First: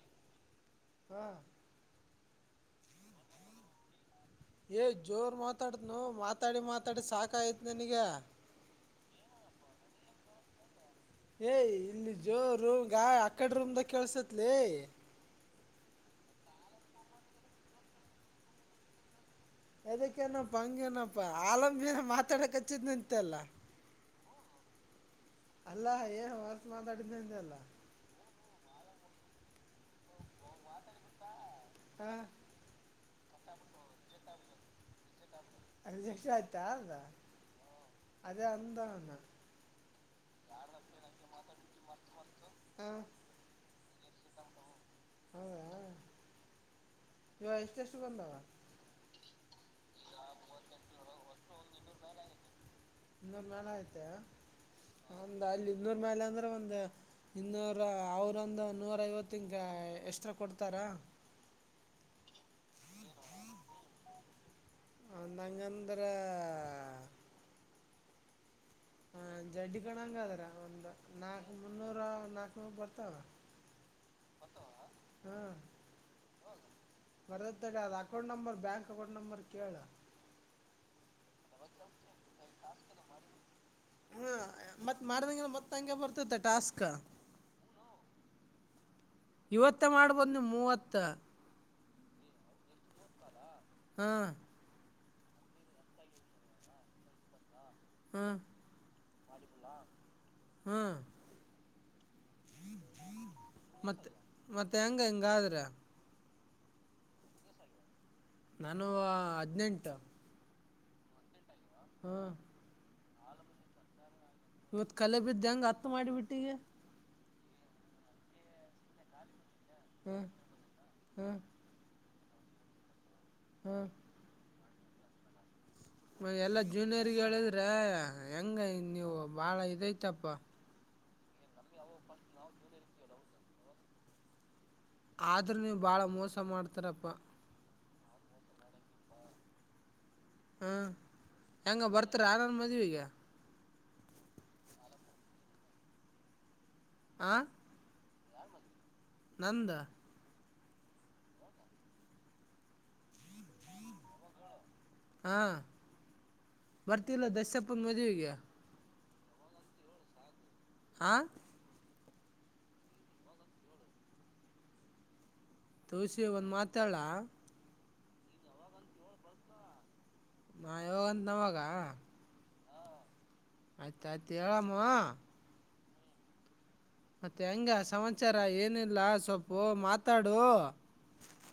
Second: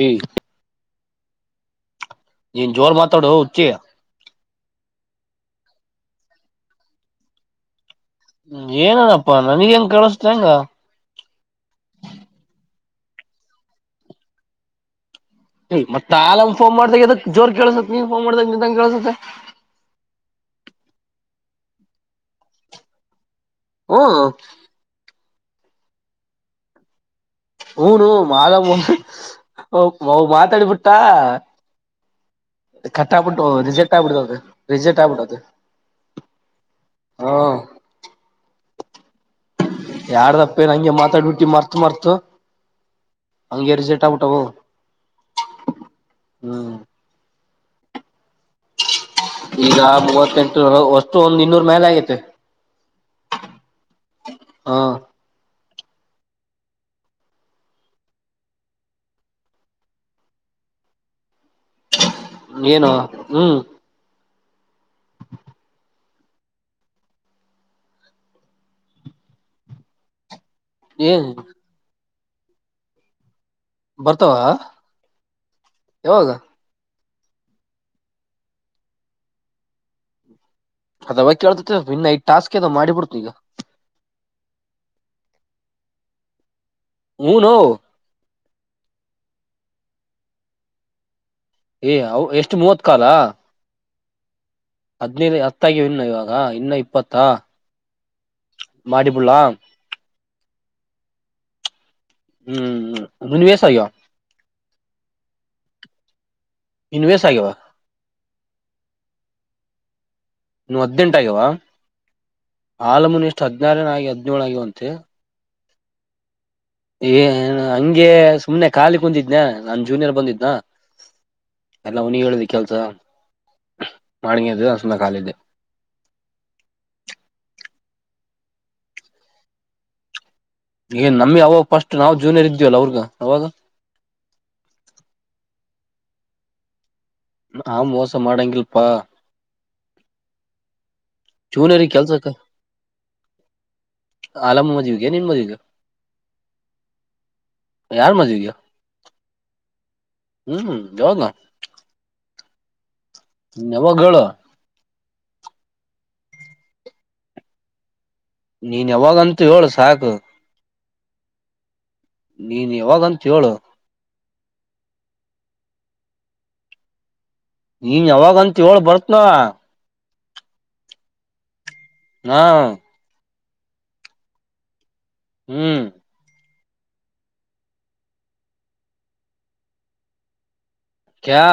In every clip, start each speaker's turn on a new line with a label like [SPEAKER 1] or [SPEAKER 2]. [SPEAKER 1] ಏ
[SPEAKER 2] [inaudible]
[SPEAKER 1] ನೀನ್ ಜೋರ್ ಮಾತಾಡು ಹುಚ್ಚಿ
[SPEAKER 2] ಏ ಜೋರ್ ಮಾತಾಡತನು ಮಾತಾಡಿ ಮಾತಾಡಿ ಸಾಕ ಆಯತ್ ನನಗ
[SPEAKER 1] ಏನನಪ್ಪ ನನಗ ಹೆಂಗ ಕೇಳಸ್ತ ಹೆಂಗ
[SPEAKER 2] ಏಯ್ ಇಲ್ಲಿ ಜೋ ರೂಮ್ ಅಕಡ ರೂಮ್ದಾಗ ಕಳ್ಸತ್ಲಿ
[SPEAKER 1] ಮತ್ತ ಅಲ್ ಫೋನ್ ಮಾಡಾಗ ಎದ ಜೋರ್ ಕೇಳಸತ್ ನೀ ಫೋನ್ ಮಾಡ್ದಾಗ ನಿಂಗ ಕೇಳಸುತ್ತೆ
[SPEAKER 2] ಅದಕ್ಕೇನಪ್ಪಾ ಹಂಗೇನಪ್ಪಾ ಆಲಂಬ ಮಾತಾಡಕ್ ಹಚ್ಚಿದ್ ನಿಂತೆ ಅಲ್ಲ
[SPEAKER 1] ಹ್ಮ್
[SPEAKER 2] [unintelligible] ಅಲ್ಲ ಮಾತಾಡಿದ್ದಂದೆ
[SPEAKER 1] [unintelligible] ವೌ ಮಾತ ಬಿಟ್ಟ
[SPEAKER 2] ಹ
[SPEAKER 1] ಕಟ್ ಆಬಿಟ್ಟು ರಿಜೆಕ್ಟ್ ಆಗ್ಬಿಡ್ತದು ರಿಜೆಕ್ಟ್ ಆಗ್ಬಿಟ್ಟದು
[SPEAKER 2] ರಿಜೆಕ್ಟ್ ಆಯ್ತಾ ಅದ
[SPEAKER 1] ಹ
[SPEAKER 2] ಅದೇ ಅಂದವನ
[SPEAKER 1] ಯಾರ್ದಪ್ಪ ಏನ ಹಂಗೆ ಮಾತಾಡ್ಬಿಟ್ಟು ಮಾರ್ತ ಮರ್ತು
[SPEAKER 2] ಹಾ
[SPEAKER 1] ಹಂಗೆ ರಿಸಲ್ಟ್ ಟಾವಟ ಹ್ಮ್
[SPEAKER 2] ಇವ ಎಷ್ಟ ಎಷ್ಟು ಬಂದ
[SPEAKER 1] ಈಗ ಮೂವತ್ತಂಟ ಅಷ್ಟು ಒಂದ್ ಇನ್ನೂರ್ ಮೇಲೆ ಆಗತೆ
[SPEAKER 2] ಇನ್ನೂರು ಮೇಲೆ ಐತೆ
[SPEAKER 1] ಹಾ
[SPEAKER 2] ಒಂದು ಅಲ್ಲಿ ಇನ್ನೂರ ಮೇಲೆ ಅಂದ್ರೆ ಒಂದು ಇನ್ನೂರ ಅವರಂದು ನೂರ ಐವತ್ತಿನಗೆ ಎಷ್ಟ್ರಾ ಕೊಡ್ತಾರಾ
[SPEAKER 1] ಏನು ಹ್ಮ್
[SPEAKER 2] ನಂಗಂದ್ರೆ ಹ ಜಡ್ಡಿ ಕಣಂಗ ಅದ್ರ ಂದ
[SPEAKER 1] ಏನ್
[SPEAKER 2] ನಕ ಮುನ್ನೂರ ನಾಕ ನೂರ ಬರ್ತವ ಅಲಾ
[SPEAKER 1] ಬರ್ತಾವ ಯಾವಾಗ
[SPEAKER 2] ಬರದ ತಡೆ ಅದ account number bank account number ಕೇಳ
[SPEAKER 1] ಅದಾವ ಕೇಳಳ್ತ ಇನ್ನ ಈದ ಟಾಸ್ಕ್ ದ ಮಾಡಿಬಿಡ್ತು ಈಗ
[SPEAKER 2] ತಂಗೆ ಬರ್ತತೆ ಟಾಸ್ಕ್
[SPEAKER 1] ಹ್ಮ್ ನೋ
[SPEAKER 2] ಇವತ್ತ ಮಾಡ್ಬೋದು್ ನೀ ಮೂವತ್ತ
[SPEAKER 1] ಏ ಅ ಎಷ್ಟು ಮೂವತ್ ಕಾಲ
[SPEAKER 2] ಹ್ಮ
[SPEAKER 1] ಹದ್ನೈದು ಹತ್ತಾಗಿ ಇನ್ನು ಇವಾಗ ಇನ್ನು ಇಪ್ಪತ್ತಾ
[SPEAKER 2] ಹಾಂ
[SPEAKER 1] ಮಾಡಡಿ ಪುಲ್ಲಾ
[SPEAKER 2] ಹ್ಮ
[SPEAKER 1] ಹ್ಮ್ ಇನ್ ವೇಸ್ ಆಗ್ಯಾವ
[SPEAKER 2] ಮತ್ತ ಮತ್ತೆ ಹೆಂಗ ಹಂಗಾದ್ರೆ
[SPEAKER 1] ಇನ್ ವೇಸ್ ಆಗ್ಯವ
[SPEAKER 2] ನಾನು ಹದಿನೆಂಟು
[SPEAKER 1] ನೀವ್ ಹದ್ೆಂಟ ಆಗ್ಯವಾ
[SPEAKER 2] ಹ್ಮ
[SPEAKER 1] ಹಲ ಮುು ಇಷ್ಟ ಹದಿನಾರನ ಆಗು
[SPEAKER 2] ಇವತ್ ಕಲೆ ಬ ಇದ್ದಂಗ ಮಾಡಿಬಿಟ್ಟು
[SPEAKER 1] ಹಂಗೆ ಸುಮ್ನೆ ಖಾಲಿ ಕುಂದಿದ್ನ ನನ್ ಜೂನಿಯರ್
[SPEAKER 2] ಹಾಂ
[SPEAKER 1] ಬಂದಿದ್ದ್ನಾ
[SPEAKER 2] ಹಾಂ
[SPEAKER 1] ಎಲ್ಲ ಅವನಿ ಹೇಳುದಿ ಕೆಲ್ಸ
[SPEAKER 2] ಹಾಂ
[SPEAKER 1] ಮಾಡಡಿಗೆದ ಕಾಲ
[SPEAKER 2] ಎಲ್ಲಾ ಜೂನಿಯರ್ಗಳಿದ್ರೆ ಹೆಂಗ ನೀವು ಬಾಳ ಇದೈತಪ್ಪ
[SPEAKER 1] ಏನ್ ನಮ್ ಅವಾಗ ಫಸ್ಟ್ ನಾವವು ಜೂನಿಯರ್ ಇದೀವಲ್ಲ ಅವ್ರಗ ಅವಾಗ
[SPEAKER 2] ಇದ್ರ ಬಾಳ ಮೋಸ ಮಾಡ್ತಾರಪ್ಪಾ
[SPEAKER 1] ಆಂ ಮೋಸ ಮಾಡಂಗಿಲ್ಪಾ
[SPEAKER 2] ಹ್ಮ್ ಹೆಂಗ ಬರ್ತಾರ ಆರನ್ ಮದ್ುವ ಈಗ
[SPEAKER 1] ಆಲಾಮ ಮಜವಿಿಗೆ ನೀನು ಮಜಗ
[SPEAKER 2] ಆ
[SPEAKER 1] ಯಾರ ಮಜೆ ಗ
[SPEAKER 2] ನಂದ
[SPEAKER 1] ಹ್ಮ್ ಯಾವದ ನ ನವ ಗಗಳು
[SPEAKER 2] ಹಾ ಬರ್ತಿಲ್ಲ ದಸಪ್ಪನ್ ಮದ್ುವೆಗೆ
[SPEAKER 1] ನೀ ಯಾವಾಗಂತೂ ಹೇಳು ಸಾಕು
[SPEAKER 2] ಆ
[SPEAKER 1] ನೀನ್ ಯಾವಾಗಂತ ಹೇಳು
[SPEAKER 2] ತೋಸಿ ಒಂದ್ ಮಾತಾಳ
[SPEAKER 1] ನೀನ್ ಯಾವಾಗಂತ ಹೇಳಳ್ ಬರ್ತ್ನಾ
[SPEAKER 2] ನಾ ಯಾವಂತ ನವಾಗ
[SPEAKER 1] ಹ್ಮ
[SPEAKER 2] ಆಯ್ತಾಯಯ್ತು ಹೇಳಮ್ಮ
[SPEAKER 1] ಹ್ಮ್
[SPEAKER 2] ಮತ್ತೆ ಹೆಂಗ ಸಮಾಚಾರ ಏನಿಲ್ಲ ಸೊಪ್ಪು ಮಾತಾಡು
[SPEAKER 1] ಕ್ಯಾ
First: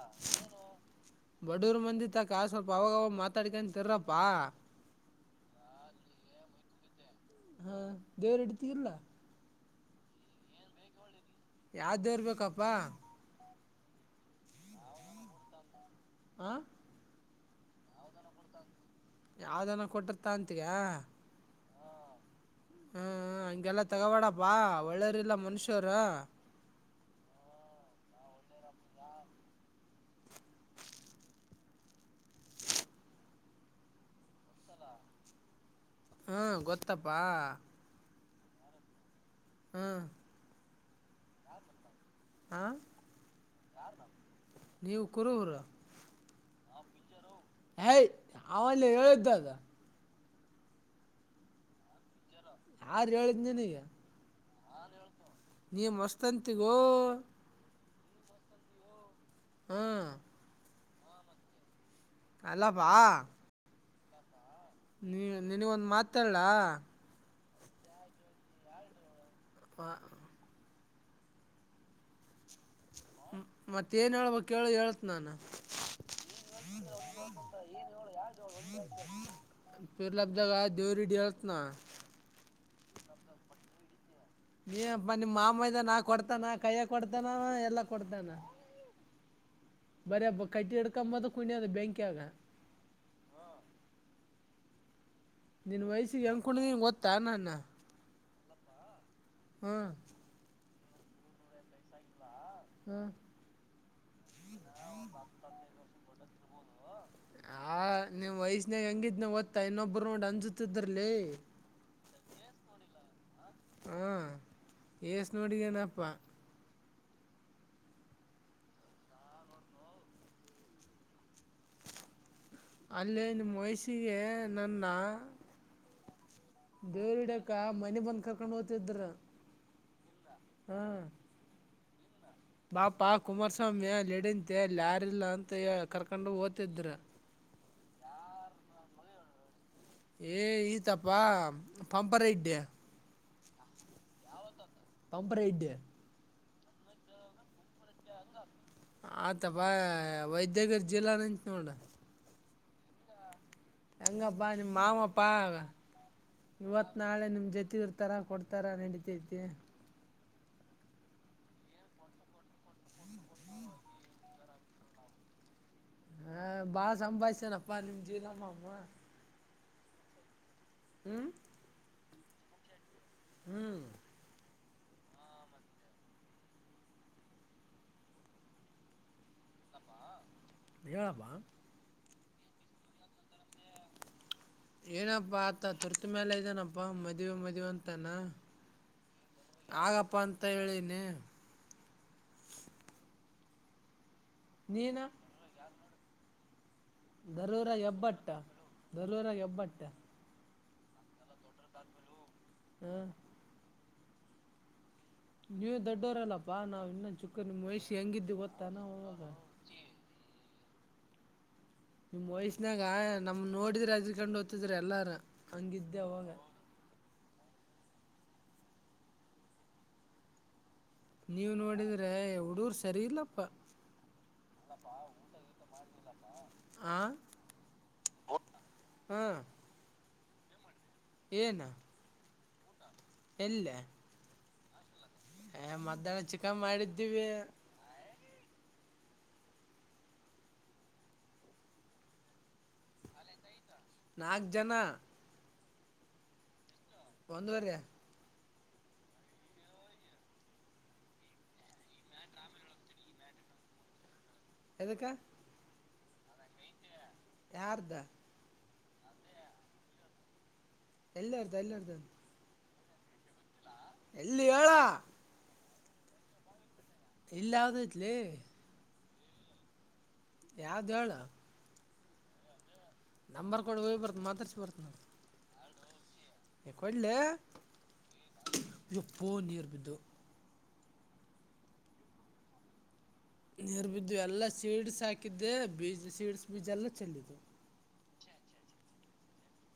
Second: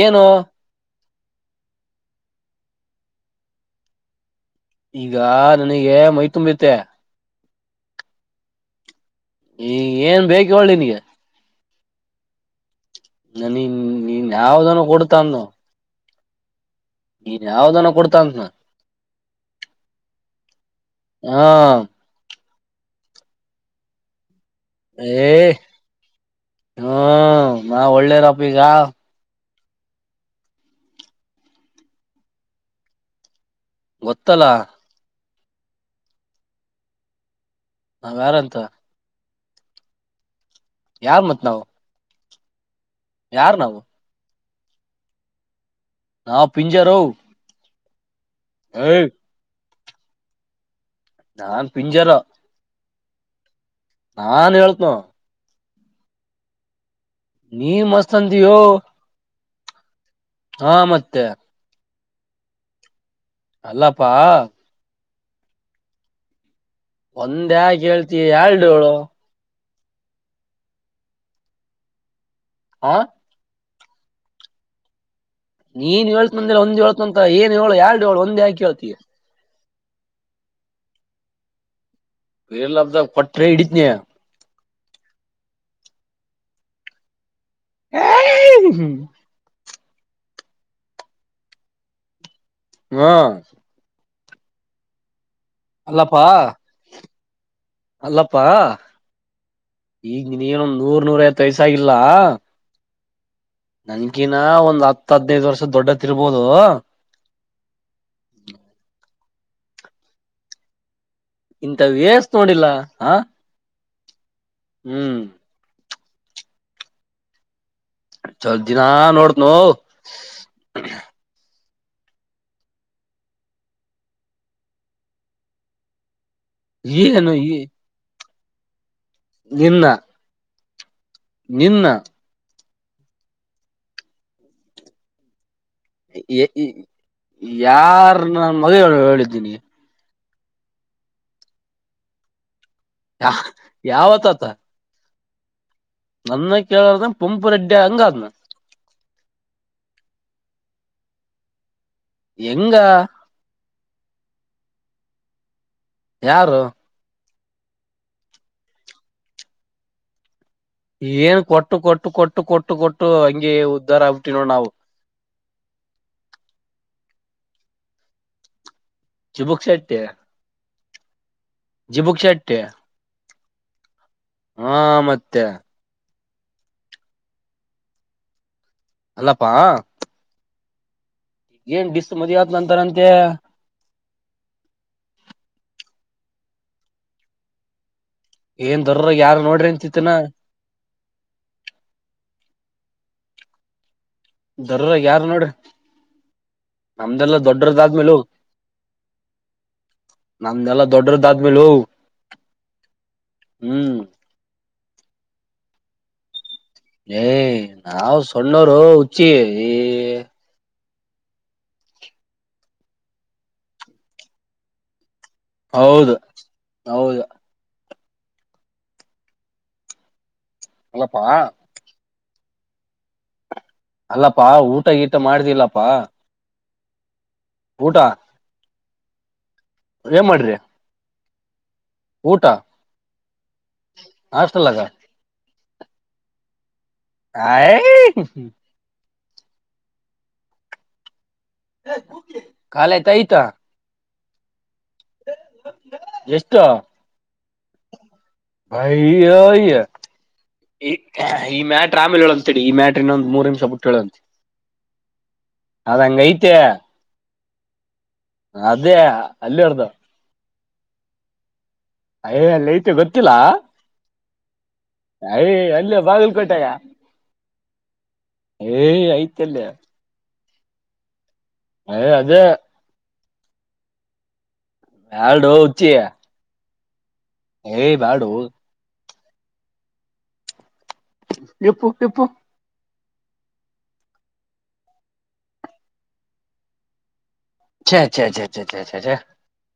[SPEAKER 1] ಏನು
[SPEAKER 2] ಬಡೂರ್ ಮಂದಿ ತ ಕ ಸ್ವಲ್ಪ ಅವಾಗವಾಗ ಮಾತಾಡ್ಕ ತಿರಪ್ಪಾ
[SPEAKER 1] ಈಗ ನನಗೆ ಮೈ ತುಂಬತ್ತೆ
[SPEAKER 2] ಹಾ ದೇವರೆಡ್ತರ್ಲ್ಲ
[SPEAKER 1] ಈ ಏನ್ ಬೇಕ ಒಳ್ಳಿಿನಗೆ
[SPEAKER 2] ಯಾವ್ದ್ದೇರ್ಬೇಕಪ್ಪಾ
[SPEAKER 1] ನ ನೀನ್ ನೀನ್ ಯಾವ್ದನ ಕೊಡತಾನ
[SPEAKER 2] ಹ
[SPEAKER 1] ನೀನ್ ಯಾವ್ದನ ಕೊಡ್ತಂತನ
[SPEAKER 2] ಯಾವ್ದನ ಕೊಟ್ಟಿರ್ತಾ ಅಂತಗ
[SPEAKER 1] ಹ
[SPEAKER 2] ಹ ಇಂಗೆಲ್ಲ ತೆಗವಾಡಪ್ಪ ವಾ ಒಳ್ಳೆಯರಿಲ್ಲ ಮನುಷ್ಯರ
[SPEAKER 1] ಹ್ಮ್ ನ ಒಳ್ಳೇ ರಪ್ಪ ಈಗ ಗೊತ್ತಲಾ
[SPEAKER 2] ಹ್ಮ ಗೊತ್ತಪ್ಪಾ
[SPEAKER 1] ನಾ ಯಾರಂತ
[SPEAKER 2] ಹ್ಮ
[SPEAKER 1] ಯಾರ ಮತ್ಲಾವ
[SPEAKER 2] ಹಾ
[SPEAKER 1] ಯಾರ ನಾವು
[SPEAKER 2] ನೀವುಕರ ಹರ
[SPEAKER 1] ನಾ ಪಿಂಜಾರೋ
[SPEAKER 2] ಹಯ್ ಅವಲ್ಲ ಹೇಳಿದ್ದದ
[SPEAKER 1] ನಾನ್ ಪಿಂಜರ
[SPEAKER 2] ಆರ ಹೇಳಿದ ನಿಂಗೆ
[SPEAKER 1] ನಾನ್ ಹೇಳ್ತೀನಿ
[SPEAKER 2] ನಿನ್ನ ಮಸ್ತಂತಿರೋ
[SPEAKER 1] ನೀ ಮಸ್ತ ಅಂದಿಯೋ
[SPEAKER 2] ಹೂ
[SPEAKER 1] ಹಾ ಮತ್ತೆ
[SPEAKER 2] ಅಲ್ಲಪಾ
[SPEAKER 1] ಅಲ್ಲಪ್ಪಾ
[SPEAKER 2] ನೀ ನಿನಗೊಂದ್ ಮಾತ ಹೇಳ್ಲ
[SPEAKER 1] ಒಂದೇ ಯಾಕ ಹೇಳ್ತಿ ಎರಡು ಹೇಳು
[SPEAKER 2] [unintelligible]
[SPEAKER 1] ಹಾ
[SPEAKER 2] ಮತ್ತೇನು ಹೇಳ್ಬ ಹೇಳು ಹೇಳ್ತೀನಿ ನಾನ
[SPEAKER 1] ನೀನ್ ಹೇಳ್ತ್ ನಂದಿಲ್ಲ ಒಂದ್ ಹೇಳ್ತಂತ ಏನ್ ಹೇಳು ಎಲ್ಡ್ ಹೇಳು ಒಂದ್ ಯಾಕೆ ಹೇಳ್ತೀಯ
[SPEAKER 2] [unintelligible]
[SPEAKER 1] [unintelligible]
[SPEAKER 2] ನೀ ಆಪ್ಪ ನಿಮ್ಮ್ ಮಾಮೈದ ನಾ ಕೊಡ್ತಾನಾ ಕೈಯಾಗ ಕೊಡ್ತಾನ ಎಲ್ಲ ಕೊಡ್ತಾನ ಬರೇ ಹಬಕ್ ಕೈಟಿ ಹಿಡ್ಕೊಂಡು ಕುನಿಯಅದ ಬೆಂಕಿಯಾಗ್
[SPEAKER 1] ಹೂ
[SPEAKER 2] ನಿನ್
[SPEAKER 1] ಅಲ್ಲಪ್ಪಾ
[SPEAKER 2] ವಯಸ್ಸಿಗೆ ಹೆಂಗ್ ಕುಣಿದಿದೀನಿ ಗೊತ್ತ ಅ ನಾನ್
[SPEAKER 1] ಪ್ಪಾ - ಈಗ ನಿನ್ನಗ ಏನ್ ನೂರ್ ನೂರ ಐವತ್ತು ವಯಸ್ಸಾಗಿಲ್ಲ
[SPEAKER 2] [unintelligible]
[SPEAKER 1] ನನಗೇನ್ ನಾ ಒಂದ್ ಹತ್ಹದಿನೈದು ವರ್ಷ ದೊಡ್ಡಾತ ಇರ್ಬೋದ [unintelligible]
[SPEAKER 2] ಹಾ ನಿಮ್ ವಯಸ್ನಾಗ ಹೆಂಗಿದ್ನಿ ಗೊತ್ತ ತ್ತ ಇನ್ನೊಬ್ರ ನೋಡಿ ಅಂಜತಿದರ್ಲೇ
[SPEAKER 1] ಇಂತವ ಎಸ್ ನೋಡಿಲ್ಲ ಹ
[SPEAKER 2] ಹಾಂ
[SPEAKER 1] ಹೂ
[SPEAKER 2] ಏಸ್ ನೋಡಿಗೇನಪ್ಪ
[SPEAKER 1] ಚಲ್ ದಿನಾ ನೋಡ್ತನೋ
[SPEAKER 2] ಅಲ್ಲಿ ನಿಮ್ಮ ವಯಸ್ಸಿಗೆ ನನ್ನ ದೇವ್
[SPEAKER 1] ಏನು
[SPEAKER 2] ಹಿಡಿಯೋಕೆ ಮನಿಗ್ ಬಂದ್ ಹೋಗ್ತಿದ್ರ
[SPEAKER 1] ನಿನ್ನ
[SPEAKER 2] ಹಾ
[SPEAKER 1] ನಿನ್ನ
[SPEAKER 2] ಬಾಪಾ ಕುಮಾರಸ್ವಾಮಿ ಅಲ್ಲಿಡಂತೀ ಅಲ್ಯಾರಿಲ್ಲ ಅಂತ ಕರ್ಕೊಂಡು ಓತಿದ್ರ
[SPEAKER 1] ಯಾರ್ ನಾನ ಮಗ ಹೇಳಿದ್ ನಿಂಗೆ
[SPEAKER 2] ಏ ಈತಪ್ಪ ಪಂಪರ ಇಡ್ಡ್ಯಾ
[SPEAKER 1] ಯ ಯಾವತ್ತಾತ
[SPEAKER 2] ಪಂಪ ರೈಡ್
[SPEAKER 1] ನನ್ನ ಕೇಳಾರ್ದ ಪಂಪು ರೆಡ್ಡಿ ಹೆಂಗ ಆದ್ನ
[SPEAKER 2] ಆತ ಬಾ ವೈದ್ಯಗರಿ ಜಿಲ್ಲಾ ನಿಂತ್ನೋಡ
[SPEAKER 1] ಎಂಗ
[SPEAKER 2] ಹೆಂಗಪ್ಪ ನಿ ಮಾವಪ್ಪಾ
[SPEAKER 1] ಯಾರು
[SPEAKER 2] ಇವತ್ ನಾಳೆ ನಿಮ್ದ ಜೊತೆ ಇರ್ತಾರ ಕೊಡ್ತಾರ ನಡೀತೈತಿ
[SPEAKER 1] ಏನ್ ಕೊಟ್ಟು ಕೊಟ್ಟು ಕೊಟ್ಟು ಕೊಟ್ಟು ಕೊಟ್ಟು ಹಂಗೆ ಉದ್ಧಾರ ಆಗ್ಬಿಟ್ಟಿವಿ ನೋಡ್ ನಾವು
[SPEAKER 2] ಹಾ ಬಾಳ ಸಂಭಾಯ್ಸೇನಪ್ಪಾ ನಿಮ್ ಜೀಲಮಾಮ
[SPEAKER 1] ಚುಬುಕ್ ಶೆಟ್ಟೀ
[SPEAKER 2] ಊಂ
[SPEAKER 1] ಬುಕ್ ಶಟ್ಟೀ
[SPEAKER 2] ಹ್ಮ್
[SPEAKER 1] ಹಾ ಮತ್ತೆ ಅಲ್ಲಪ್ಪಾ
[SPEAKER 2] ಹೇಳಪ್ಪ
[SPEAKER 1] ಏನ್ ಡಿಸ್ ಮದ್ವೀ ಆಗ್ತಾನಂತೆ
[SPEAKER 2] ಏನಪ್ಪಾ ಆತ ತುರ್ತ ಮೇಲ ಇದನಪ್ಪಾ ಮದುವೆ ಮದುವೆ ಅಂ ತನಾ
[SPEAKER 1] ಏನ್ ದರ್ರಾಗ ಯಾರು ನೋಡ್ರಿ ಅಂತಿತ್ತನ
[SPEAKER 2] ಆಗಪ್ಪಾ ಅಂತ ಹೇಳಿನಿ
[SPEAKER 1] ದರ್ರ ಯಾರ ನೋಡ್ರಿ ನಮ್ದೆಲ್ಲಾ
[SPEAKER 2] ದರೂರಾಗ
[SPEAKER 1] ದೊಡ್ಡದಾದ್ಮೇಲೆ
[SPEAKER 2] ಹೆಬ್ಬಟ್ಟ ದರೂರಾಗ ಹೆಬ್ಬಟ್ಟ
[SPEAKER 1] ನಮ್ೆಲ್ಲ ದೊಡ್ಡದಾದ [unintelligible]
[SPEAKER 2] ಹ್ಮ
[SPEAKER 1] ಹ್ಮ್
[SPEAKER 2] ನೀವ್ ದೊಡ್ಡೋರೆಲ್ಲ ಬಾ ನಾವ್ ಇನ್ನೊಂದು
[SPEAKER 1] ಏ
[SPEAKER 2] ಚುಕ್ಕ ನಿಮ್ಮ ಮಹಷಿ
[SPEAKER 1] ನಾವ್
[SPEAKER 2] ಹೆಂಗಿದ್ದು ಗೊತ್ತ
[SPEAKER 1] ಸಣ್ಣೋರು
[SPEAKER 2] ನ ಹಾಗ
[SPEAKER 1] ಹುಚ್ಚಿ ಏ
[SPEAKER 2] ನಿಮ್ ವಯ್ಸಿನಾಗ ನಮಮ್ಮ ನೋಡಿದ್ರೆ ಎದರ್ಕೊಂಡ್ ಹೋಗ್ದ್ತಿದ್ರ ಎಲ್ಲಾರ ಹಂಗಿದ್ದೆ
[SPEAKER 1] ಹೌದು
[SPEAKER 2] ಅವಾಗ
[SPEAKER 1] ಹೌದು ಅಲ್ಲಪ್ಪಾ
[SPEAKER 2] ನೀವು್ ನೋಡಿದ್ರ ಉಡೂಗ್ರು ಸರಿ ಇಲ್ಲಪ್ಪ
[SPEAKER 1] ಅಲ್ಲಪ್ಪಾ ಊಟ ಗೀಟ ಮಾಡ್ತಿಿಲ್ಲಪ್ಪಾ
[SPEAKER 2] ಆ
[SPEAKER 1] ಊಟ ಏನ್ ಮಾಡ್ರಿ
[SPEAKER 2] ಏನ್
[SPEAKER 1] ಊಟ
[SPEAKER 2] ಇಲ್ಲ
[SPEAKER 1] ಹಾಸ್ಟೆಲ್ನಾಗ
[SPEAKER 2] ಮಧ್ಯಾಹ್ನ ಚಿಕನ್ ಮಾಡಿದ್ದ, -
[SPEAKER 1] ಹಾಯ [unintelligible] ಹ್ಮ್, ಕಾಲಯತ ಐತ. -
[SPEAKER 2] ನಾಲ್ಕು ಜನ,. -
[SPEAKER 1] ಎಷ್ಟು?.
[SPEAKER 2] ಒಂದು [unintelligible] ವರಯ
[SPEAKER 1] ಭಯ್ಯ, ಅಯ್ಯ ಈ ಈ ಮ್ಯಾಟ್ರಿ ಆಮೇಲೆ ಹೇಳಂತಡಿ. ಈ ಮ್ಯಾಟ್ರ ಇನ್ನೊಂದ್ ಮೂರ್ ನಿಮಿಷ ಬಿುಟ್ಟು ಹೇಳಂತ...
[SPEAKER 2] ಎದಕ್ಕ [inaudible]
[SPEAKER 1] ಅದಂಗ ಐತೆ, -
[SPEAKER 2] ಯಾರದಾ,
[SPEAKER 1] ಅದೇ ಅಲ್ಲಿ ಎರ್ದಾ [unintelligible]
[SPEAKER 2] ಎಲ್ಲ ಅರ್್ದು ಎಲ್ಲ ಇರ್ತದೆ [unintelligible]
[SPEAKER 1] ಹಯ ಅಲ್ಲ ಐತೆ ಗೊತ್ತ.
[SPEAKER 2] ಎಲ್ಲಿ ಹೇಳ
[SPEAKER 1] - ಅ [inaudible] ಇಲ್ಲ ಬಾಗಿಲ್ಕೋಟೆಗ. -
[SPEAKER 2] ಇಲ್ಲಾದೆ [inaudible]
[SPEAKER 1] ಏ ಆಯ್ತ [unintelligible] ಲ್ಲಯ [inaudible]
[SPEAKER 2] ಯಾವ್ದ ಹೇಳ., -
[SPEAKER 1] ಅಯ [unintelligible] ಅದೇ
[SPEAKER 2] ನಂಬರ್ ಕಡ್ ಹೋಗ್ಬರ್ತ್ ನಿಮಾತಾಡ್ಸ ಬರ್ತದೆ. -
[SPEAKER 1] ಎಲ್ಡು ಹೋ ಹಚ್ಚಿ [unintelligible]
[SPEAKER 2] ಎ [inaudible]
[SPEAKER 1] ಏ ಮಾಡಾಡುು [unintelligible]
[SPEAKER 2] ಫೋನ್ ಇರ್ಬಿದ್ದು [unintelligible]
[SPEAKER 1] ಎಪ್ಪು ಎಪ್ಪು [inaudible]
[SPEAKER 2] ನೀರ್ ಬಿದ್ದು ಎಲ್ಲ ಸೀಡ್ಸ್ ಹಾಕಿದ್ದೆ. ಬೀಜ ಸೀಡ್ಸ್ ಬೀಜ ಎಲ್ಲ ಚೆಂದಿದವು-
[SPEAKER 1] ಹ [inaudible]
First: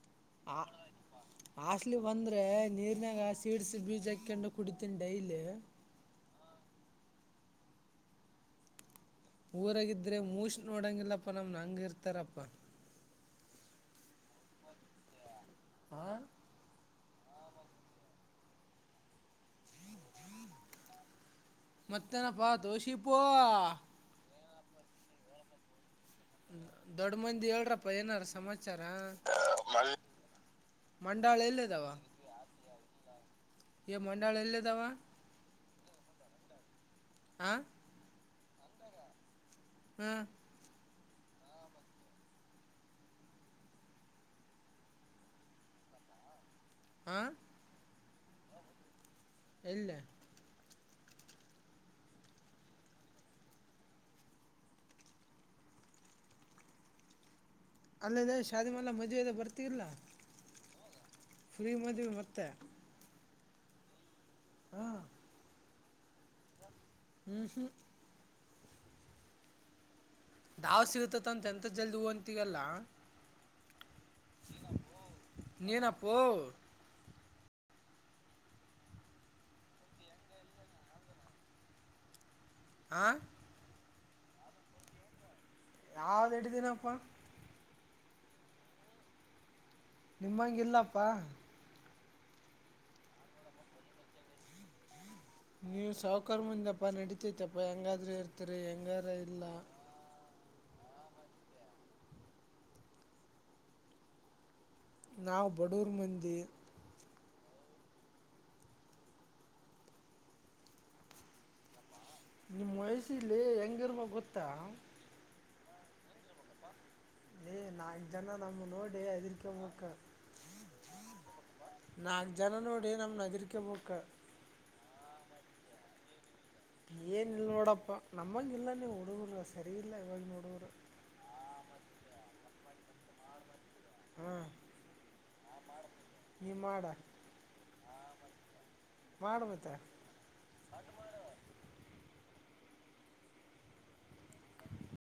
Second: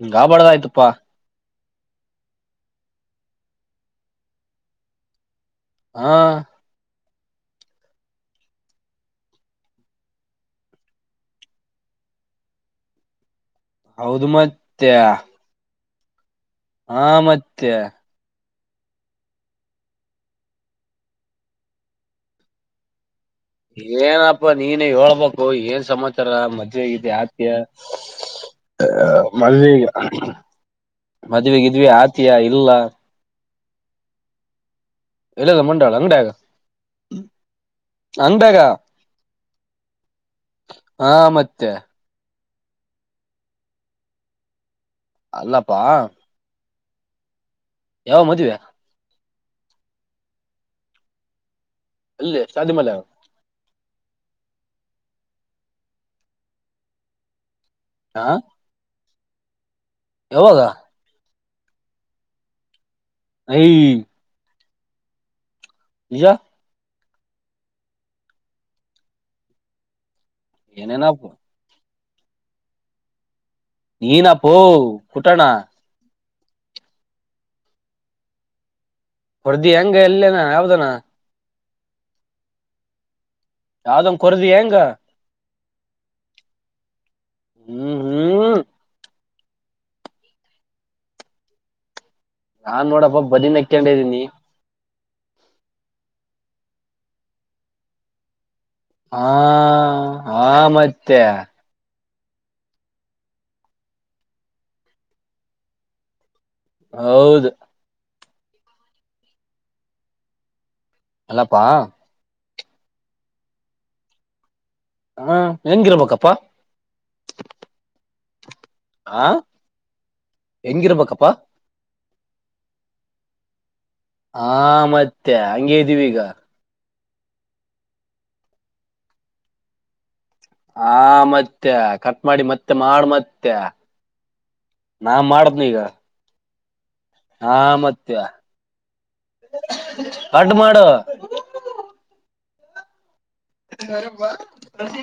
[SPEAKER 1] ಹಿಂಗಾಬಾರದಹಾಗಿಆಯ್ತಪ್ಪಾ. -
[SPEAKER 2] ಹಸ್ಲಿ ಬಂದ್ರೆ ನೀರ್ನಾಗ ಸೀಡ್ಸ್ ಬೀಜ ಹಾಕೊಂಡು ಕುಡಿತೀನಿ ಡೈಲಿ,. -
[SPEAKER 1] ಹಾ,
[SPEAKER 2] ಊರಾಗಿದ್ರೆ ಮೂಷ ನೋಡಂಗಿಲ್ಲಪ್ಪಾ ನಮ್ ಹಂಗ ಇರ್ತಾರಪ್ಪಾ.
[SPEAKER 1] ಹೌದು ಮತ್ತೆ....
[SPEAKER 2] ಹಾ [inaudible]
[SPEAKER 1] ಹಾ, [unintelligible] ಮತ್ತೆ
[SPEAKER 2] ಮತ್ತೇನಪ್ಪಾ ದೋಶಿ [unintelligible]
[SPEAKER 1] ಇ ನೀನ್ ಹೇಳ್ಬೇಕು ಏನ್ ಸಮಾರ‌. - ರ ಮದ್ವೆೆಗವಿ
[SPEAKER 2] ದೊಡ್ಡ ಮಂದಿ
[SPEAKER 1] ಆತ
[SPEAKER 2] ಹೇಳ್ರಪ್ಪ ಏನಾರ ಸಮಾಚಾರ
[SPEAKER 1] ಮದ
[SPEAKER 2] ಮಂಡಾಳ ಎಲ್ಲಿದಾವ
[SPEAKER 1] ಮದ್ವೆಗಿದ್ವಿ ಆತಿಯ ಇಲ್ಲ. -
[SPEAKER 2] ಮಂಡಾಳ ಎಲ್ಲದಾವ... -
[SPEAKER 1] ಇಲ್ಲದ ಮಂಡಾಳ ಅಂಗಡಿಗ. -
[SPEAKER 2] ಆ [inaudible]
[SPEAKER 1] ಅಂದಾಗ
[SPEAKER 2] ಹ್ಮ್
[SPEAKER 1] ಹಾ ಮತ್ತೆ ಅಲ್ಲಪ್ಪಾ
[SPEAKER 2] ಹಾ
[SPEAKER 1] ಯಾವ ಮದುವೆ
[SPEAKER 2] ಎಎಲ್ಲೆ
[SPEAKER 1] ಅಲ್ಲೇ ಶಾದಿಮಲ ಹಾ
[SPEAKER 2] ಅಲ್ಲದೆ ಶಾದಿಮಲ ಮದ್ವೆ ಇದೆಲ ಬರ್ತಿರಲ
[SPEAKER 1] ಯಾವಾಗ
[SPEAKER 2] ಫ್ರೀ ಮದ್ವಿ ಮತ್ತೆ
[SPEAKER 1] ಐ
[SPEAKER 2] ಹಾ
[SPEAKER 1] ಈಯಾ
[SPEAKER 2] ಹ್ಮ ಹ್ಮ ದಾವ್
[SPEAKER 1] ಏನೇನಪ್ಪ
[SPEAKER 2] ಸಿಗುತ್ತತ್ತ ಅಂತ ಎಂತ ಜಲ್ದಿ ಹೋನಿ ತಿಗಲ್ಲ
[SPEAKER 1] ನೀನಾಪೋ ಕುಟಣ
[SPEAKER 2] ನೀನಪ್ಪೋ
[SPEAKER 1] ಹೊರದಿ ಹೆಂಗ ಎಲ್ಲೇನಾ ಯಾವ್ದನಾ
[SPEAKER 2] ಆ
[SPEAKER 1] ಯಾವದ್ ಕೊರದಿ ಹ್ಯಾಂಗ
[SPEAKER 2] ಯಾವ್ದ್ ಹಿಡಿದೀನಪ್ಪಾ
[SPEAKER 1] ಹ್ಮ್ ಹ್ಮ್
[SPEAKER 2] ನಿಮ್ಮಂಗ ಇಲ್ಲಪ್ಪಾ
[SPEAKER 1] ನಾನ್ ನೋಡಪ್ಪ ಬದಿನೆಕ್ಕೆಂಡಿದೀನಿ
[SPEAKER 2] ನೀವು ಸಾವಕರ್ ಮಂಧ್ಯಪ್ಪ ನಡಿತೈತಪ್ಪ ಹೆಂಗಾದ್ರೂ ಇರ ತೀರಿ ಹೆಂಗಾರ
[SPEAKER 1] ಹಾ
[SPEAKER 2] ಇಲ್ಲ
[SPEAKER 1] ಹಾ ಮತ್ತೆ
[SPEAKER 2] ನಾವು ಬಡೂರ್ ಮಂದಿ
[SPEAKER 1] ಹೌದ ಎಲ್ಲಪ್ಪಾ
[SPEAKER 2] ನಿಮ್ಮ್ ವಯಸ್ಸಲ್ಲಿ ಹೆಂಗಿರ್ಬೆಕ್ ಗೊತ್ತಾ
[SPEAKER 1] ಅಣ ಹೆಂಗಿರ್ಬೇಕಪ್ಪಾ
[SPEAKER 2] ಏ ನಾಲ್ಕು ಜನ ನಮ್ಮನ ನೋಡಿ
[SPEAKER 1] ಆ
[SPEAKER 2] ಹೆದರ್ಕಬೇಕ್
[SPEAKER 1] ಹೆಂಗಿರ್ಬೇಕಪ್ಪಾ
[SPEAKER 2] ನಾಲ್ಕು ಜನ ನೋಡಿ ನಮ್ಮ ನಗರಿಕ್ಕೆ ಬಕ್
[SPEAKER 1] ಹಾ ಮತ್ತೆ ಹಂಗೆ ಇದ್ದೀವಿ ಈಗ
[SPEAKER 2] ಏನ್ ಇಲ್ ನೋಡಪ್ಪಾ ನಮ್ಮಂಗ ಇಲ್ಲ ನೀವು ಹುಡುಗುರ ಸರಿ ಇಲ್ಲ ಇವಾಗ ನೋಡ
[SPEAKER 1] ಹಾ ಮತ್ತೆ ಕಟ್ ಮಾಡಿ ಮತ್ತೆ ಮಾಡ ಮತ್ತೆ ನಾ ಮಾಡ್ದ್ನ ಈಗ
[SPEAKER 2] ನಿ ಮಾಡ
[SPEAKER 1] ಹಾ ಮತ್ತ
[SPEAKER 2] ಮಾಡ ಮತ್ತೆ
[SPEAKER 1] ಪಡ್ ಮಾಡು ಅ ಬ [unintelligible]